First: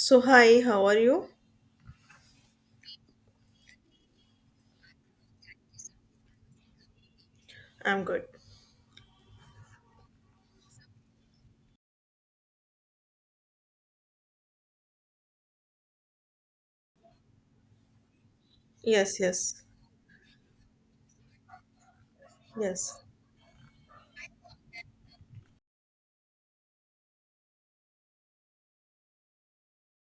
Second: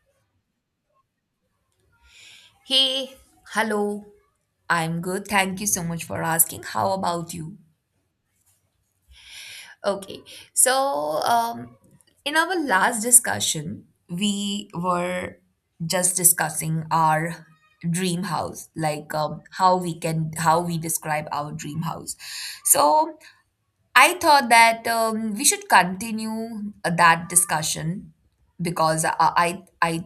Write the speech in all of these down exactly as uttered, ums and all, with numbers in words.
So, hi, how are you? Hey, hello. I'm good. Thank you so much for asking. How about you? I'm good. Okay. So, um, in our last discussion, we were just discussing our dream house, like Yes, um, yes, how we can how we describe our dream house. yes, So, I thought that um, we should continue uh, that discussion because I I, I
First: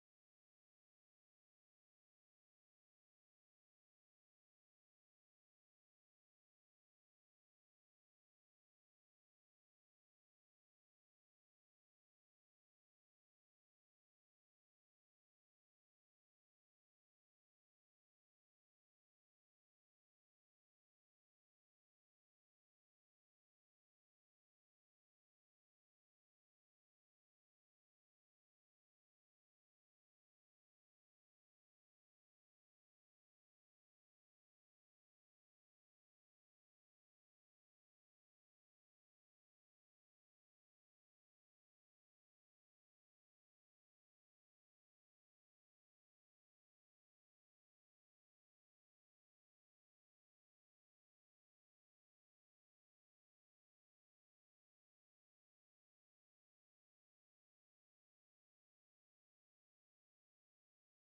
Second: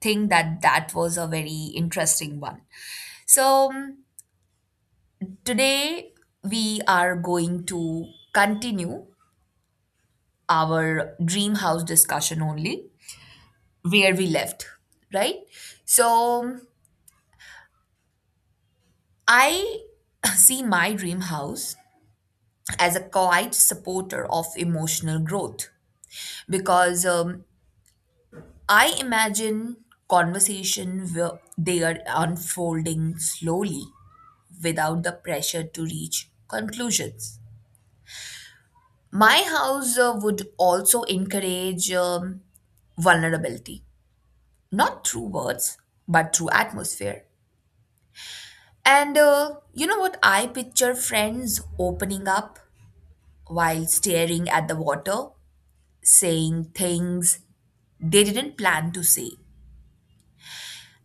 think that that was a very interesting one. So. um, Today, we are going to continue our dream house discussion only where we left, right? So, I see my dream house as a quiet supporter of emotional growth because um, I imagine conversation where they are unfolding slowly without the pressure to reach conclusions. My house uh, would also encourage um, vulnerability, not through words, but through atmosphere. And uh, You know what? I picture friends opening up while staring at the water, saying things they didn't plan to say.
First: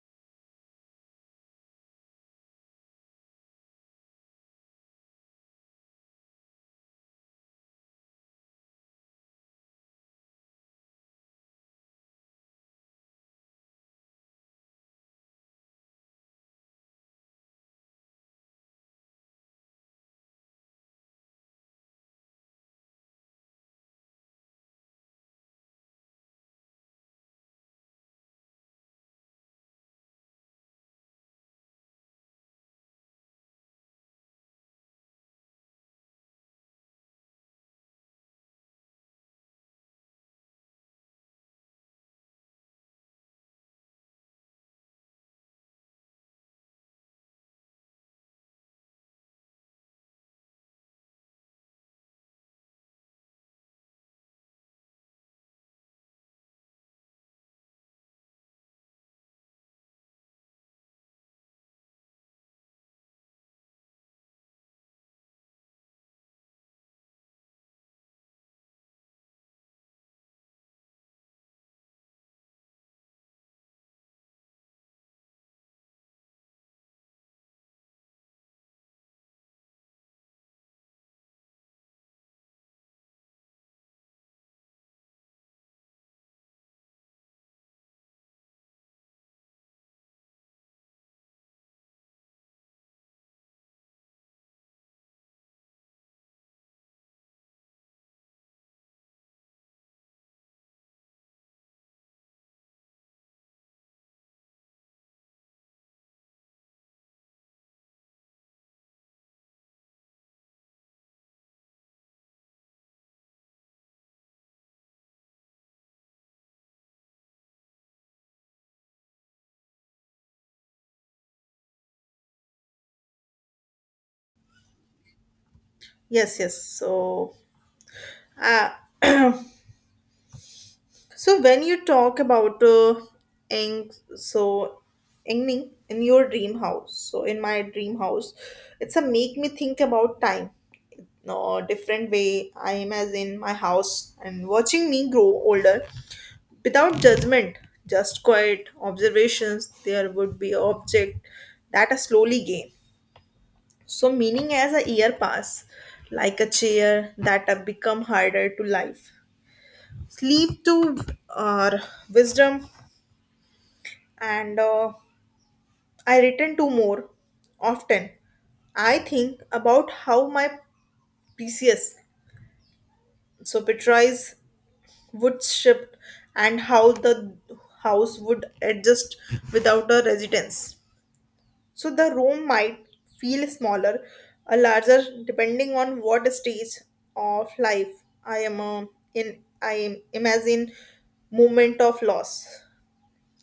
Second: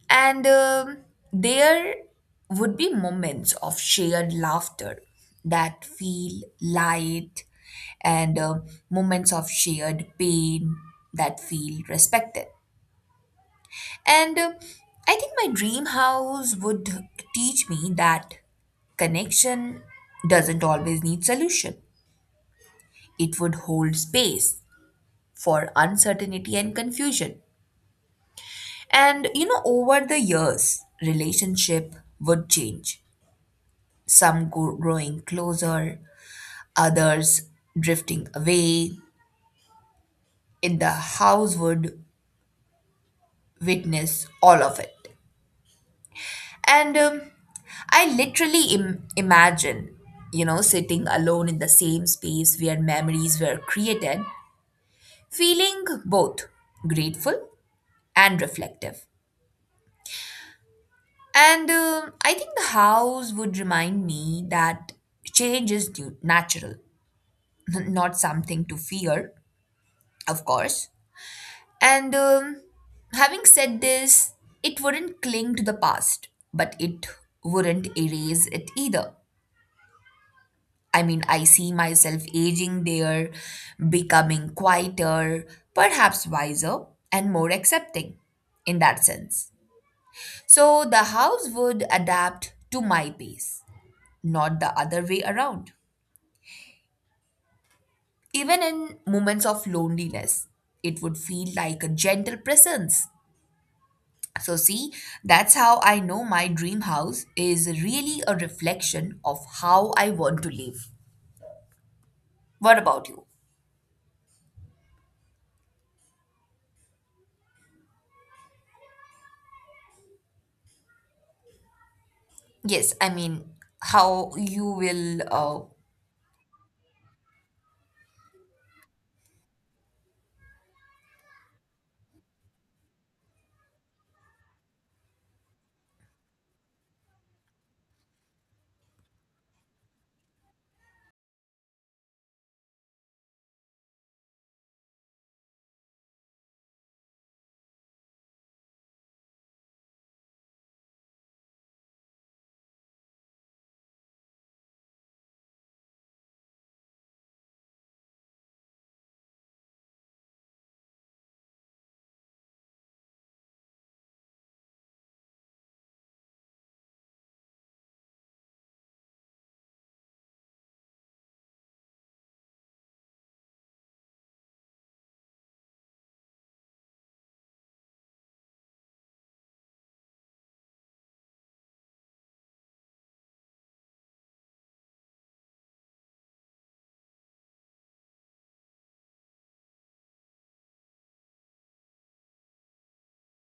And um there would be moments of shared laughter that feel light, and um moments of shared pain that feel respected. And uh, I think my dream house would teach me that connection doesn't always need solution. It would hold space for uncertainty and confusion. And you know, over the years, relationship would change. Some go- growing closer, others drifting away. In the house would witness all of it. And um, I literally Im- imagine, you know, sitting alone in the same space where memories were created, feeling both grateful and reflective. And um, I think the house would remind me that change is due- natural, not something to fear, of course. And um, Having said this, it wouldn't cling to the past, but it wouldn't erase it either. I mean, I see myself aging there, becoming quieter, perhaps wiser, and more accepting in that sense. So the house would adapt to my pace, not the other way around. Even in moments of loneliness, it would feel like a gentle presence. So, see, that's how I know my dream house is really a reflection of how I want to live. What about you? Yes, I mean, how you will, uh, yes, yes. So, uh, so when you talk about uh, Eng, so Engning in your dream house, so in my dream house, it's a make me think about time. No different way. I am as in my house and watching me grow older without judgment, just quiet observations. There would be object that I slowly gain. So meaning as a year pass, like a chair that have become harder to life. Sleep to our wisdom, and uh, I return to more often. I think about how my P C S, so Petrice, would shift and how the house would adjust without a residence. So the room might feel smaller or larger depending on what stage of life I am uh, in. I am imagine moment of loss.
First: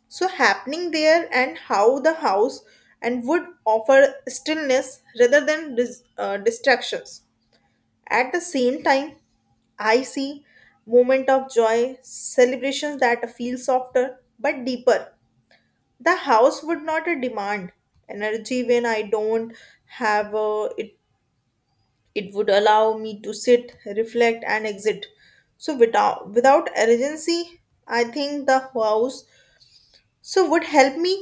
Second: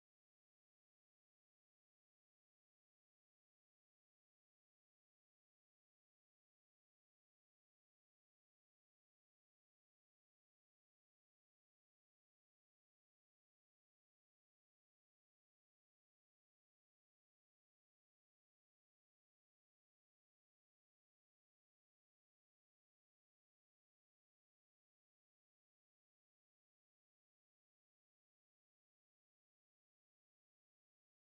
So happening there and how the house and would offer stillness rather than dis- uh, distractions. At the same time, I see moment of joy, celebrations that feel softer but deeper the house would not uh, demand energy when I don't have uh, it. It would allow me to sit reflect and exit so without without urgency. I think the house so would help me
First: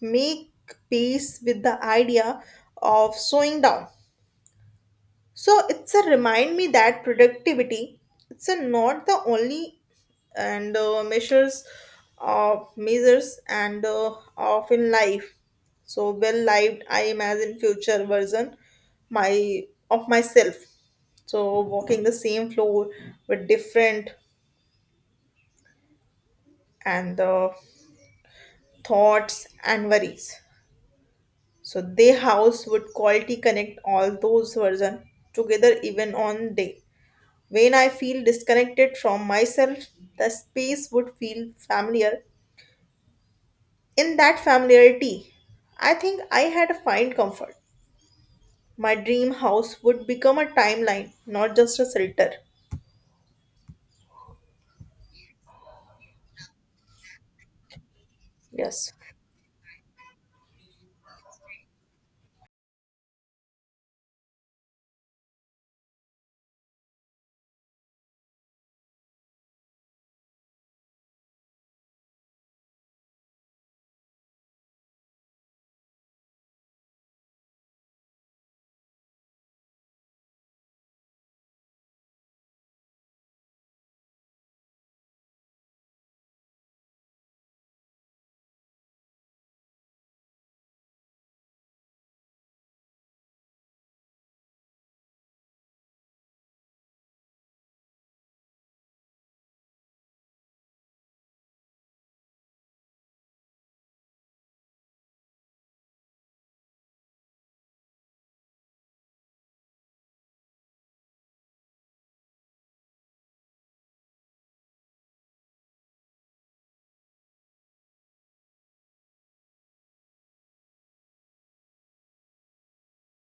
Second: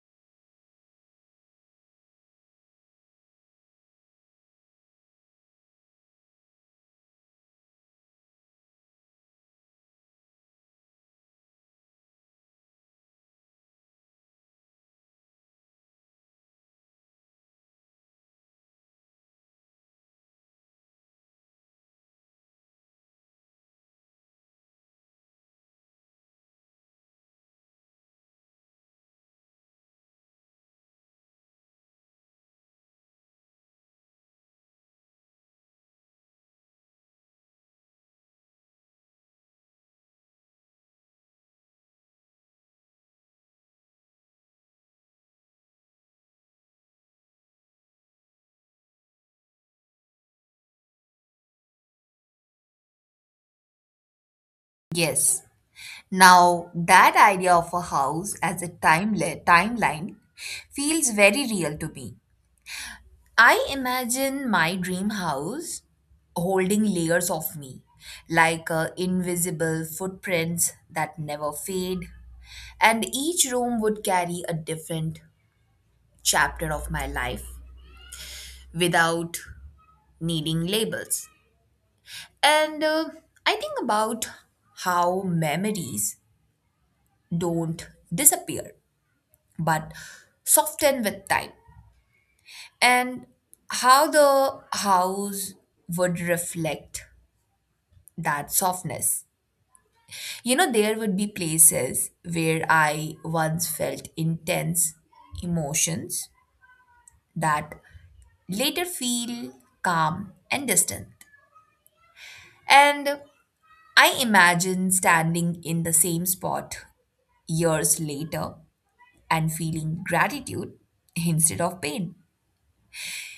make peace with the idea of slowing down, so it's a remind me that productivity it's a not the only and uh, measures of measures and uh, of in life. So well lived, I imagine future version my of myself. So walking the same floor with different and the thoughts and worries. So they house would quality connect all those version together even on day. When I feel disconnected from myself, the space would feel familiar. In that familiarity, I think I had to find comfort. My dream house would become a timeline, not just a shelter. yes. Now, that idea of a house as a Yes. timele- timeline feels very real to me. I imagine my dream house holding layers of me, like uh, invisible footprints that never fade. And each room would carry a different chapter of my life without needing labels. And uh, I think about how memories don't disappear but soften with time, and how the house would reflect that softness. You know, there would be places where I once felt intense emotions that later feel calm and distant. And I imagine standing in the same spot years later and feeling gratitude instead of pain.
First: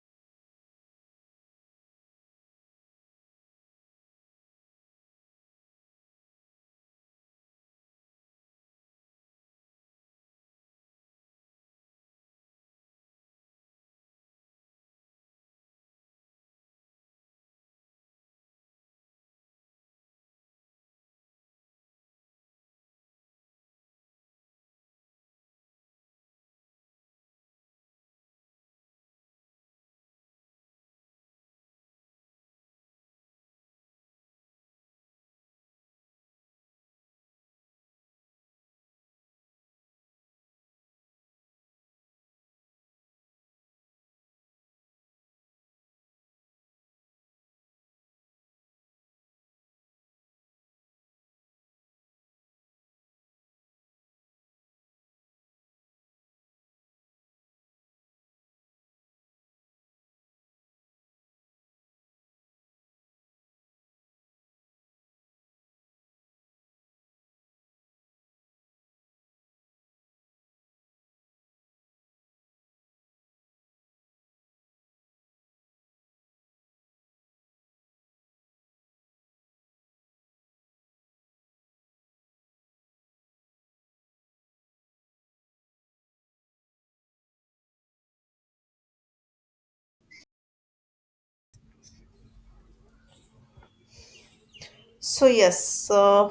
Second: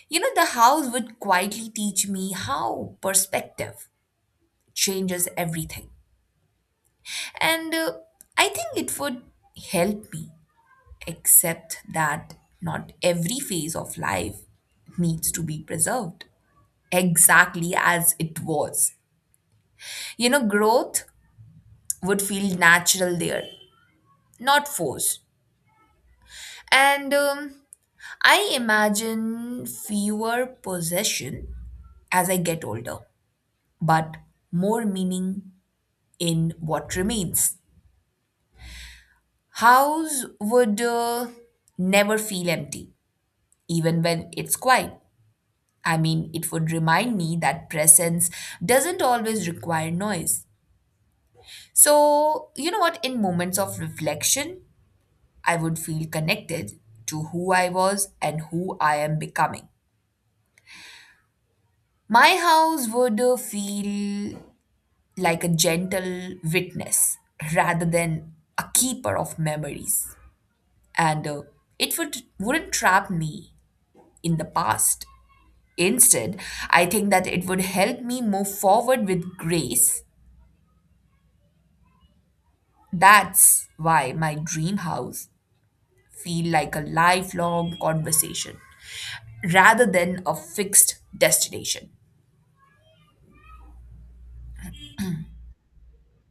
You know, the house would quietly teach me how perspective changes everything. And uh, I think it would help me accept that not every phase of life needs to be preserved exactly as it was. You know, growth would feel natural there, not forced. And um, I imagine fewer possession as I get older but more meaning in what remains. House would uh, never feel empty, even when it's quiet. I mean, it would remind me that presence doesn't always require noise. So, you know what? In moments of reflection, I would feel connected to who I was and who I am becoming. My house would uh, feel like a gentle witness rather than a keeper of memories. and uh, it would wouldn't trap me in the past. Instead, I think that it would help me move forward with grace. That's why my dream house feel like a lifelong conversation rather than a fixed destination. So, yes, uh,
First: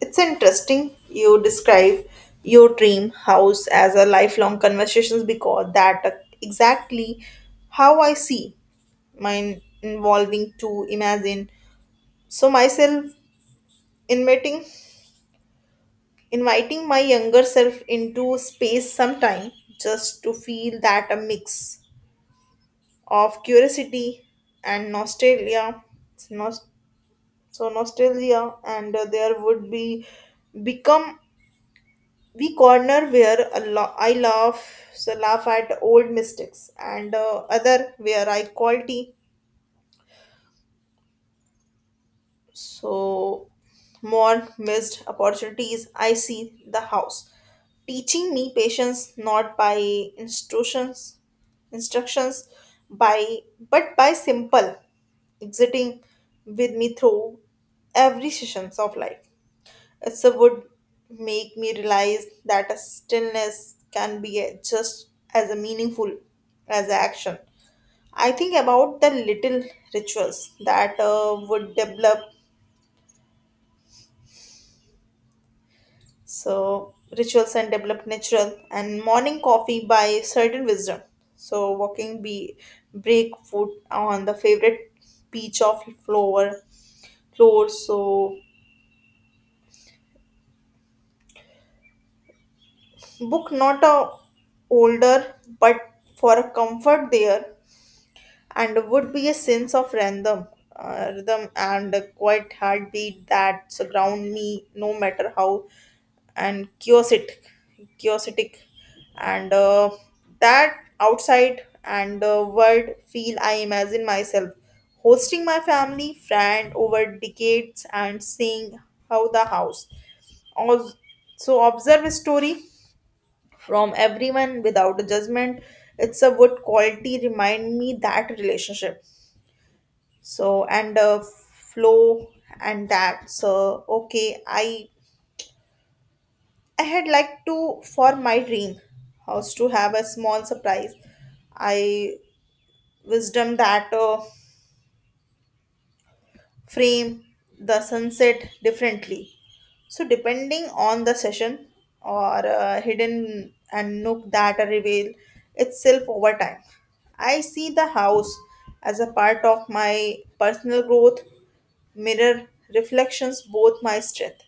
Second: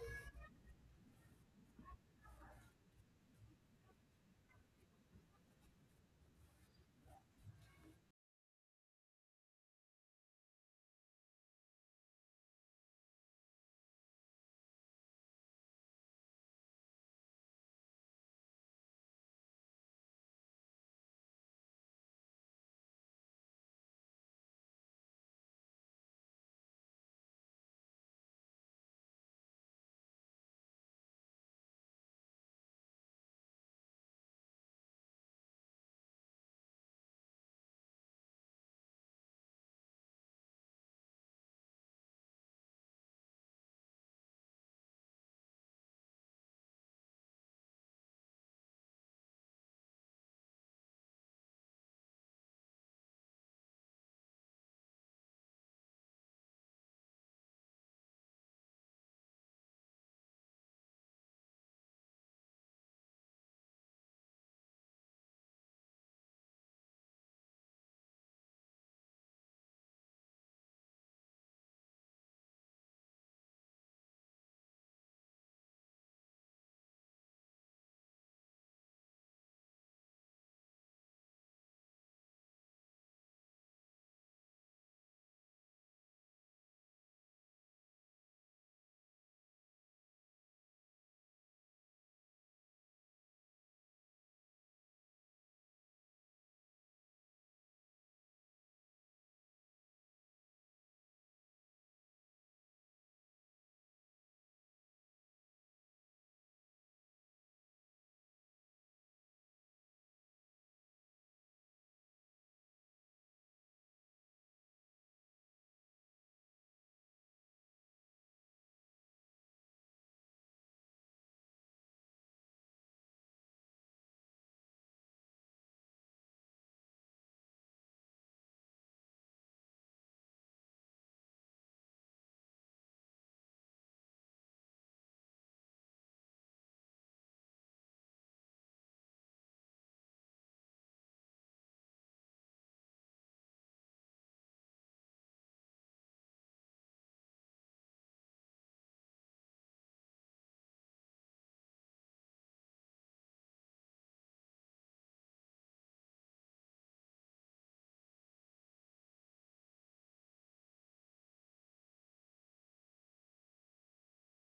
it's interesting you describe your dream house as a lifelong conversations because that uh, exactly how I see mine involving to imagine. So, myself in meeting, inviting my younger self into space sometime just to feel that a mix of curiosity and nostalgia, nos- so nostalgia, and uh, there would be become we corner where a lo- I laugh, so laugh at old mistakes, and uh, other where I quality so more missed opportunities. I see the house teaching me patience, not by instructions instructions by but by simple exiting with me through every sessions of life. It's a would make me realize that a stillness can be a- just as a meaningful as a action. I think about the little rituals that uh, would develop. So rituals and develop natural and morning coffee by certain wisdom. So walking be break foot on the favorite beach of floor floor. So book not a older but for a comfort there, and would be a sense of random uh, rhythm and a quiet heartbeat that surround me no matter how and kiosk kiosk, and uh, that outside and uh, world feel. I imagine myself hosting my family friend over decades and seeing how the house also observe a story from everyone without judgment. It's a good quality remind me that relationship so and uh, flow and that so okay. i I had liked to for my dream house to have a small surprise. I wisdom that uh, frame the sunset differently. So depending on the session or uh, hidden and nook that reveal itself over time. I see the house as a part of my personal growth mirror reflections both my strength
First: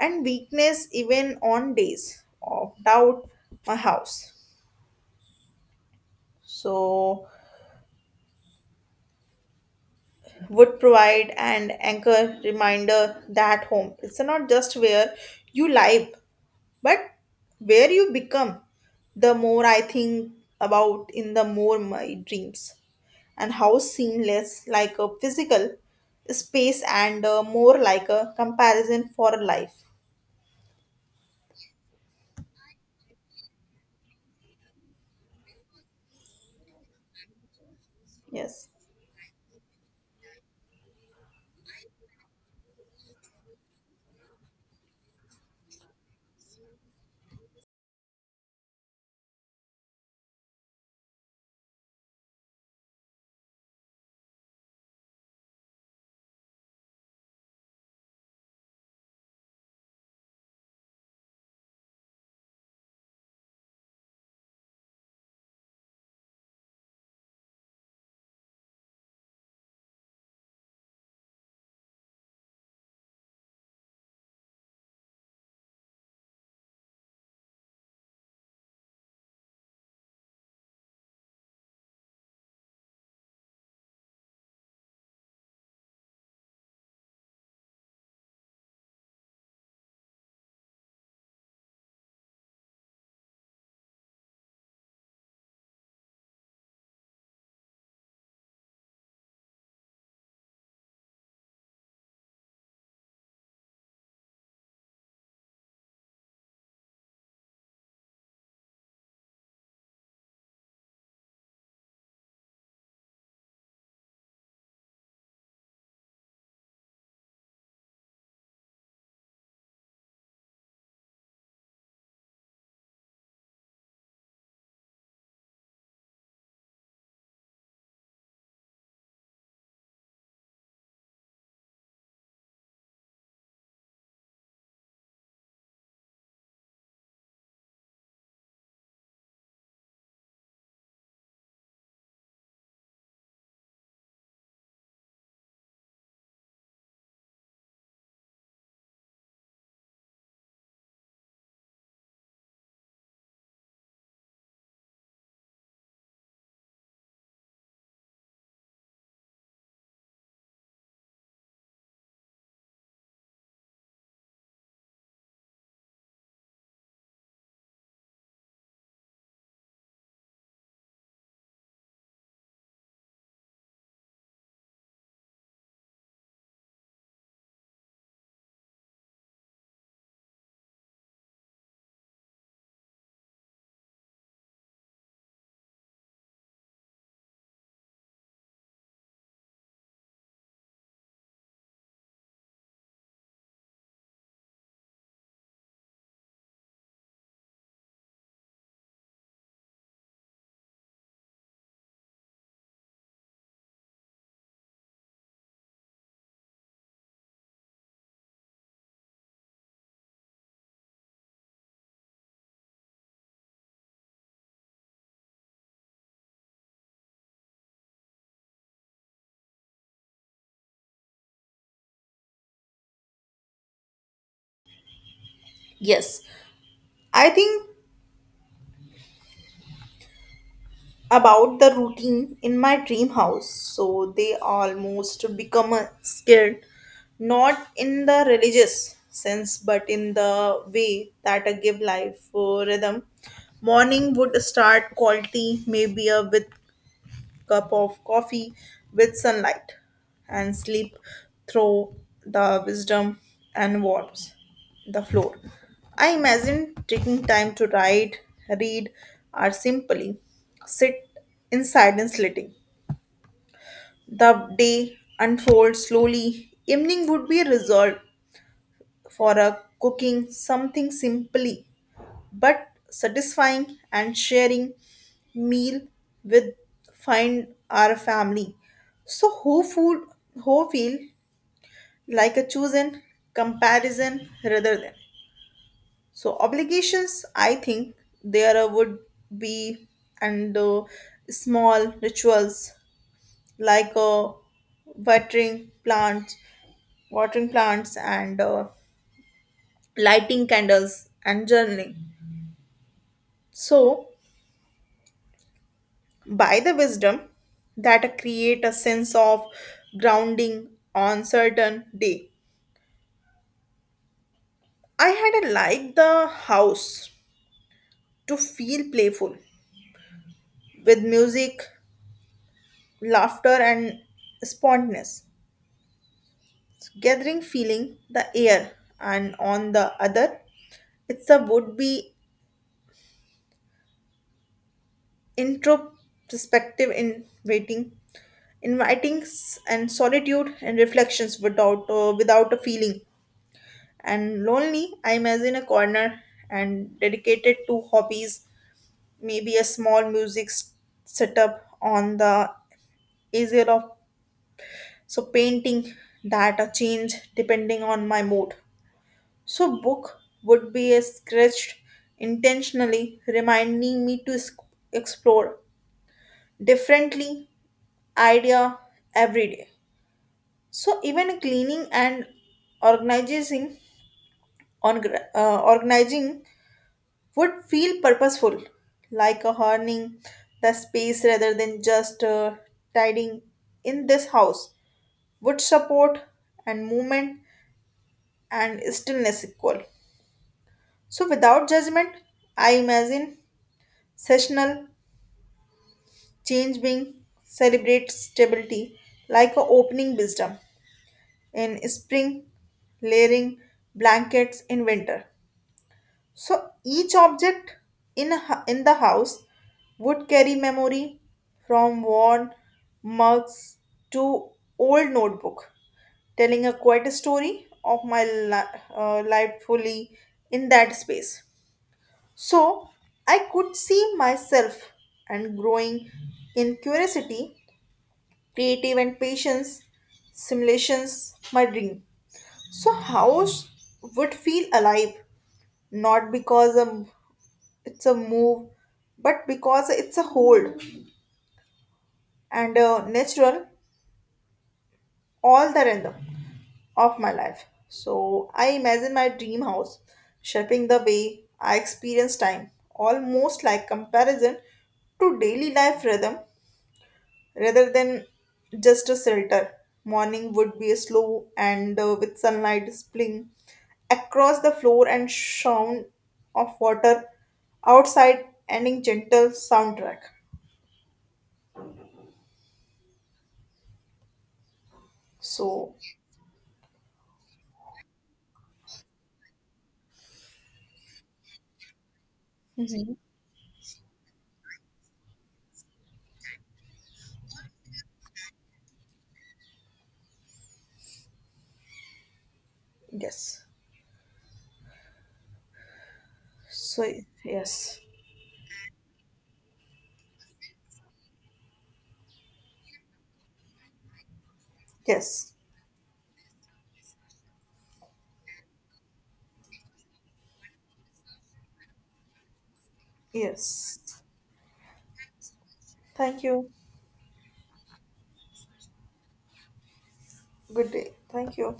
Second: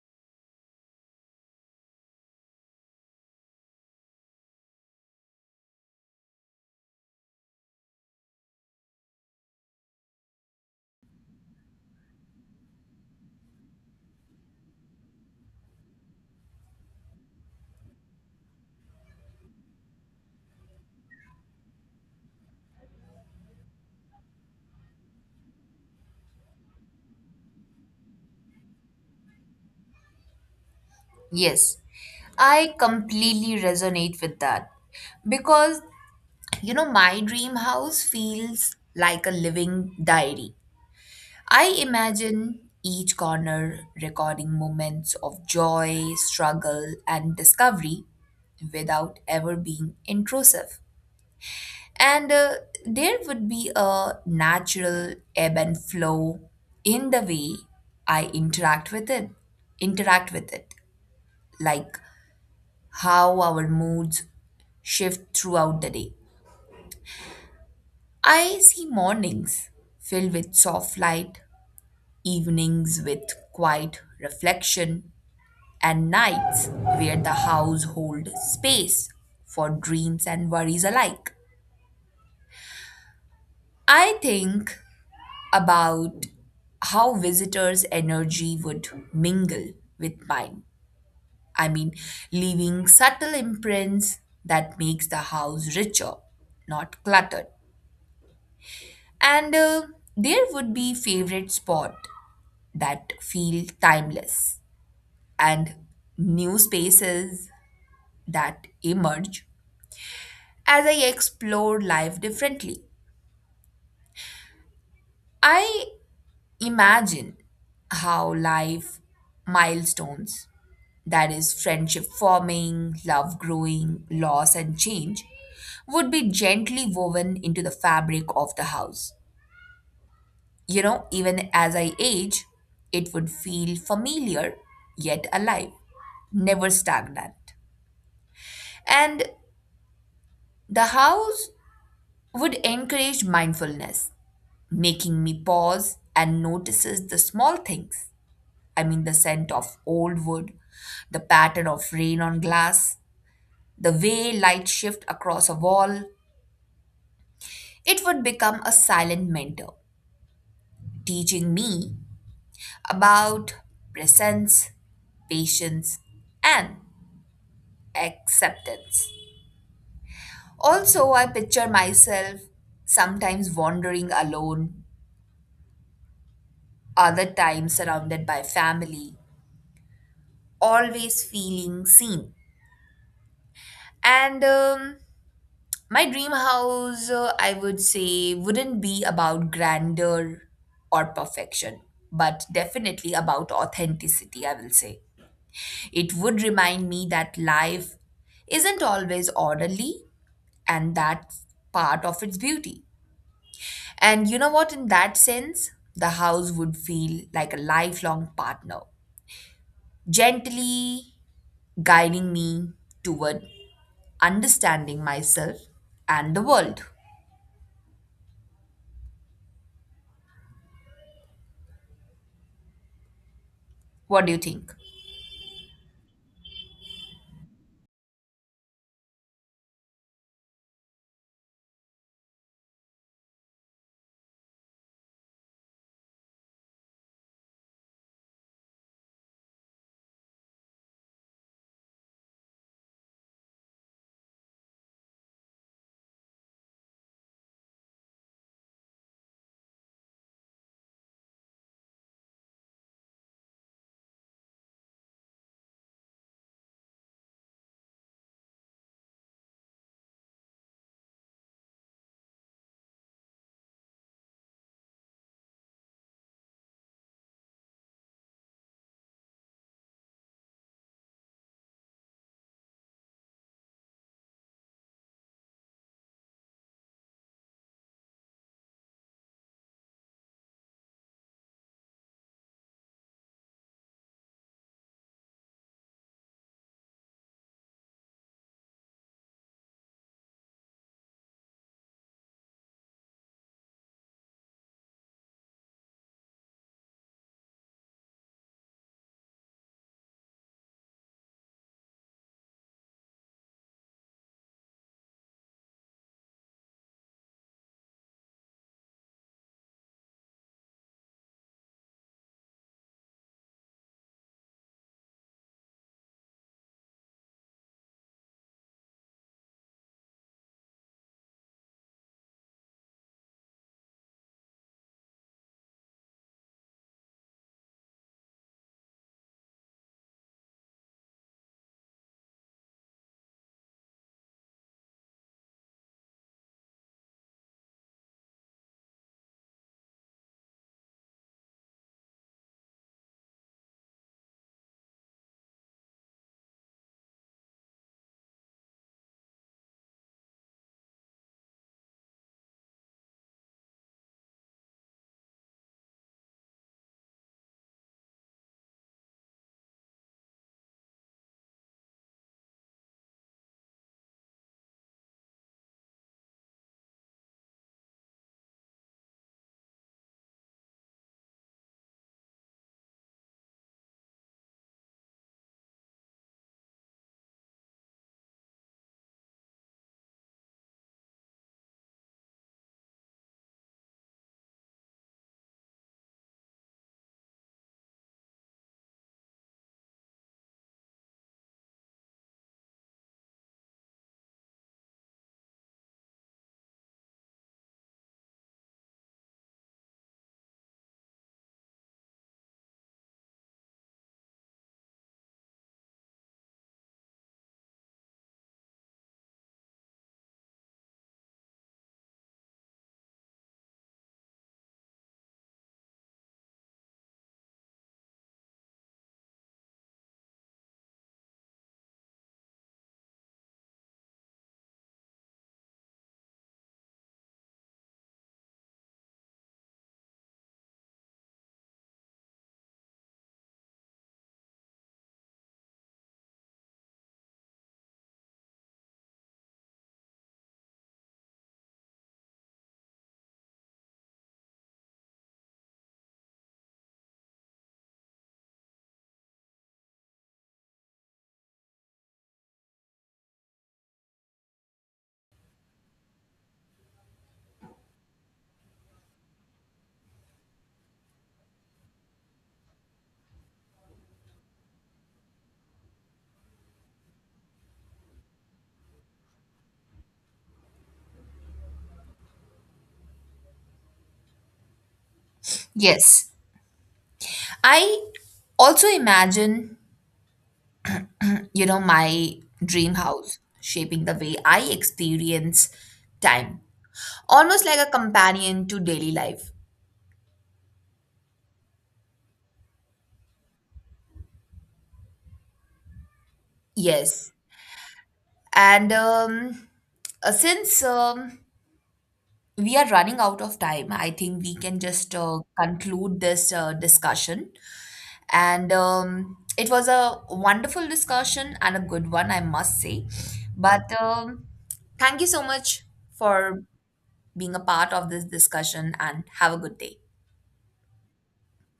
and weakness. Even on days of doubt, my house so would provide an anchor reminder that home it's not just where you live, but where you become. The more I think about in the more my dreams and how seamless like a physical space, and uh, more like a comparison for life. Yes, I completely resonate with that because you know my dream house feels Yes. like a living diary. I imagine each corner recording moments of joy, struggle, and discovery without ever being intrusive. And uh, There would be a natural ebb and flow in the way I interact with it. Interact with it, like how our moods shift throughout the day. I see mornings filled with soft light, evenings with quiet reflection, and nights were the household space for dreams and worries alike. I think about how visitors' energy would mingle with mine. I mean, leaving subtle imprints that makes the house richer, not cluttered. And uh, There would be favorite spot that feel timeless and new spaces that emerge as I explored life differently. I imagined how life milestones, that is, friendship forming, love growing, loss and change, would be gently woven into the fabric of the house. You know, even as I age, it would feel familiar yet alive, never stagnant. And the house would encourage mindfulness making me pause and notices the small things. I mean, the scent of old wood, the pattern of rain on glass, the way light shift across a wall. It would become a silent mentor, teaching me about presence, patience, and acceptance. Also, I picture myself sometimes wandering alone, other times surrounded by family, always feeling seen. And um, my dream house, uh, I would say, wouldn't be about grandeur or perfection, but definitely about authenticity, I will say. It would remind me that life isn't always orderly, and that's part of its beauty. And you know what? In that sense, the house would feel like a lifelong partner, gently guiding me toward understanding myself and the world. What do you think? Yes, I think about the routine in my dream house, so they almost become uh, scared, not in the religious sense, but in the way that I give life for rhythm. Morning would start quality maybe uh, with cup of coffee with sunlight and sleep through the wisdom and warmth the floor. I imagine taking time to write, read, or simply sit in silence letting the day unfold slowly. Evening would be resolved for a cooking something simply but satisfying and sharing meal with find our family. So who food who feel like a chosen comparison rather than so obligations. I think there uh, would be and uh, small rituals like uh, watering plants, watering plants and uh, lighting candles and journaling. So by the wisdom that create a sense of grounding on certain day, I had a like the house to feel playful with music, laughter and spontaneous gathering feeling the air. And on the other, it's a would be introspective in waiting, inviting s- and solitude and reflections without uh, without a feeling and lonely. I imagine a corner and dedicated to hobbies, maybe a small music s- setup on the easel of so painting that a change depending on my mood. So book would be a scratched intentionally reminding me to s- explore differently idea every day. So even cleaning and organizing on gra- uh, organizing would feel purposeful, like a honing the space rather than just uh, tidying. In this house, would support and movement and stillness equal. So, without judgment, I imagine sessional change being celebrate stability, like a opening wisdom in spring, layering blankets in winter. So each object in a, hu- in the house would carry memory from worn mugs to old notebook, telling a quite a story of my li- uh, life fully in that space. So I could see myself and growing in curiosity, creative and patience, simulations, my dream. So house would feel alive, not because a it's a move, but because it's a hold and uh, natural all the random of my life. So I imagine my dream house shaping the way I experience time, almost like comparison to daily life rhythm rather than just a shelter. Morning would be slow, and uh, with sunlight spilling across the floor and sound of water outside ending gentle soundtrack, so. Yes. I also imagine, you know, my dream Mhm. house shaping the way I experience time, almost like a companion to daily life. Yes. So, Yes. yes. And um, uh, since um, we are running out of time, I think we can just uh, Yes. conclude this uh, discussion. And um, It was a wonderful discussion and a good one, I must say. But Yes. um, thank you so much Thank for you. being a part of this discussion and have a good day. Good day. Thank you.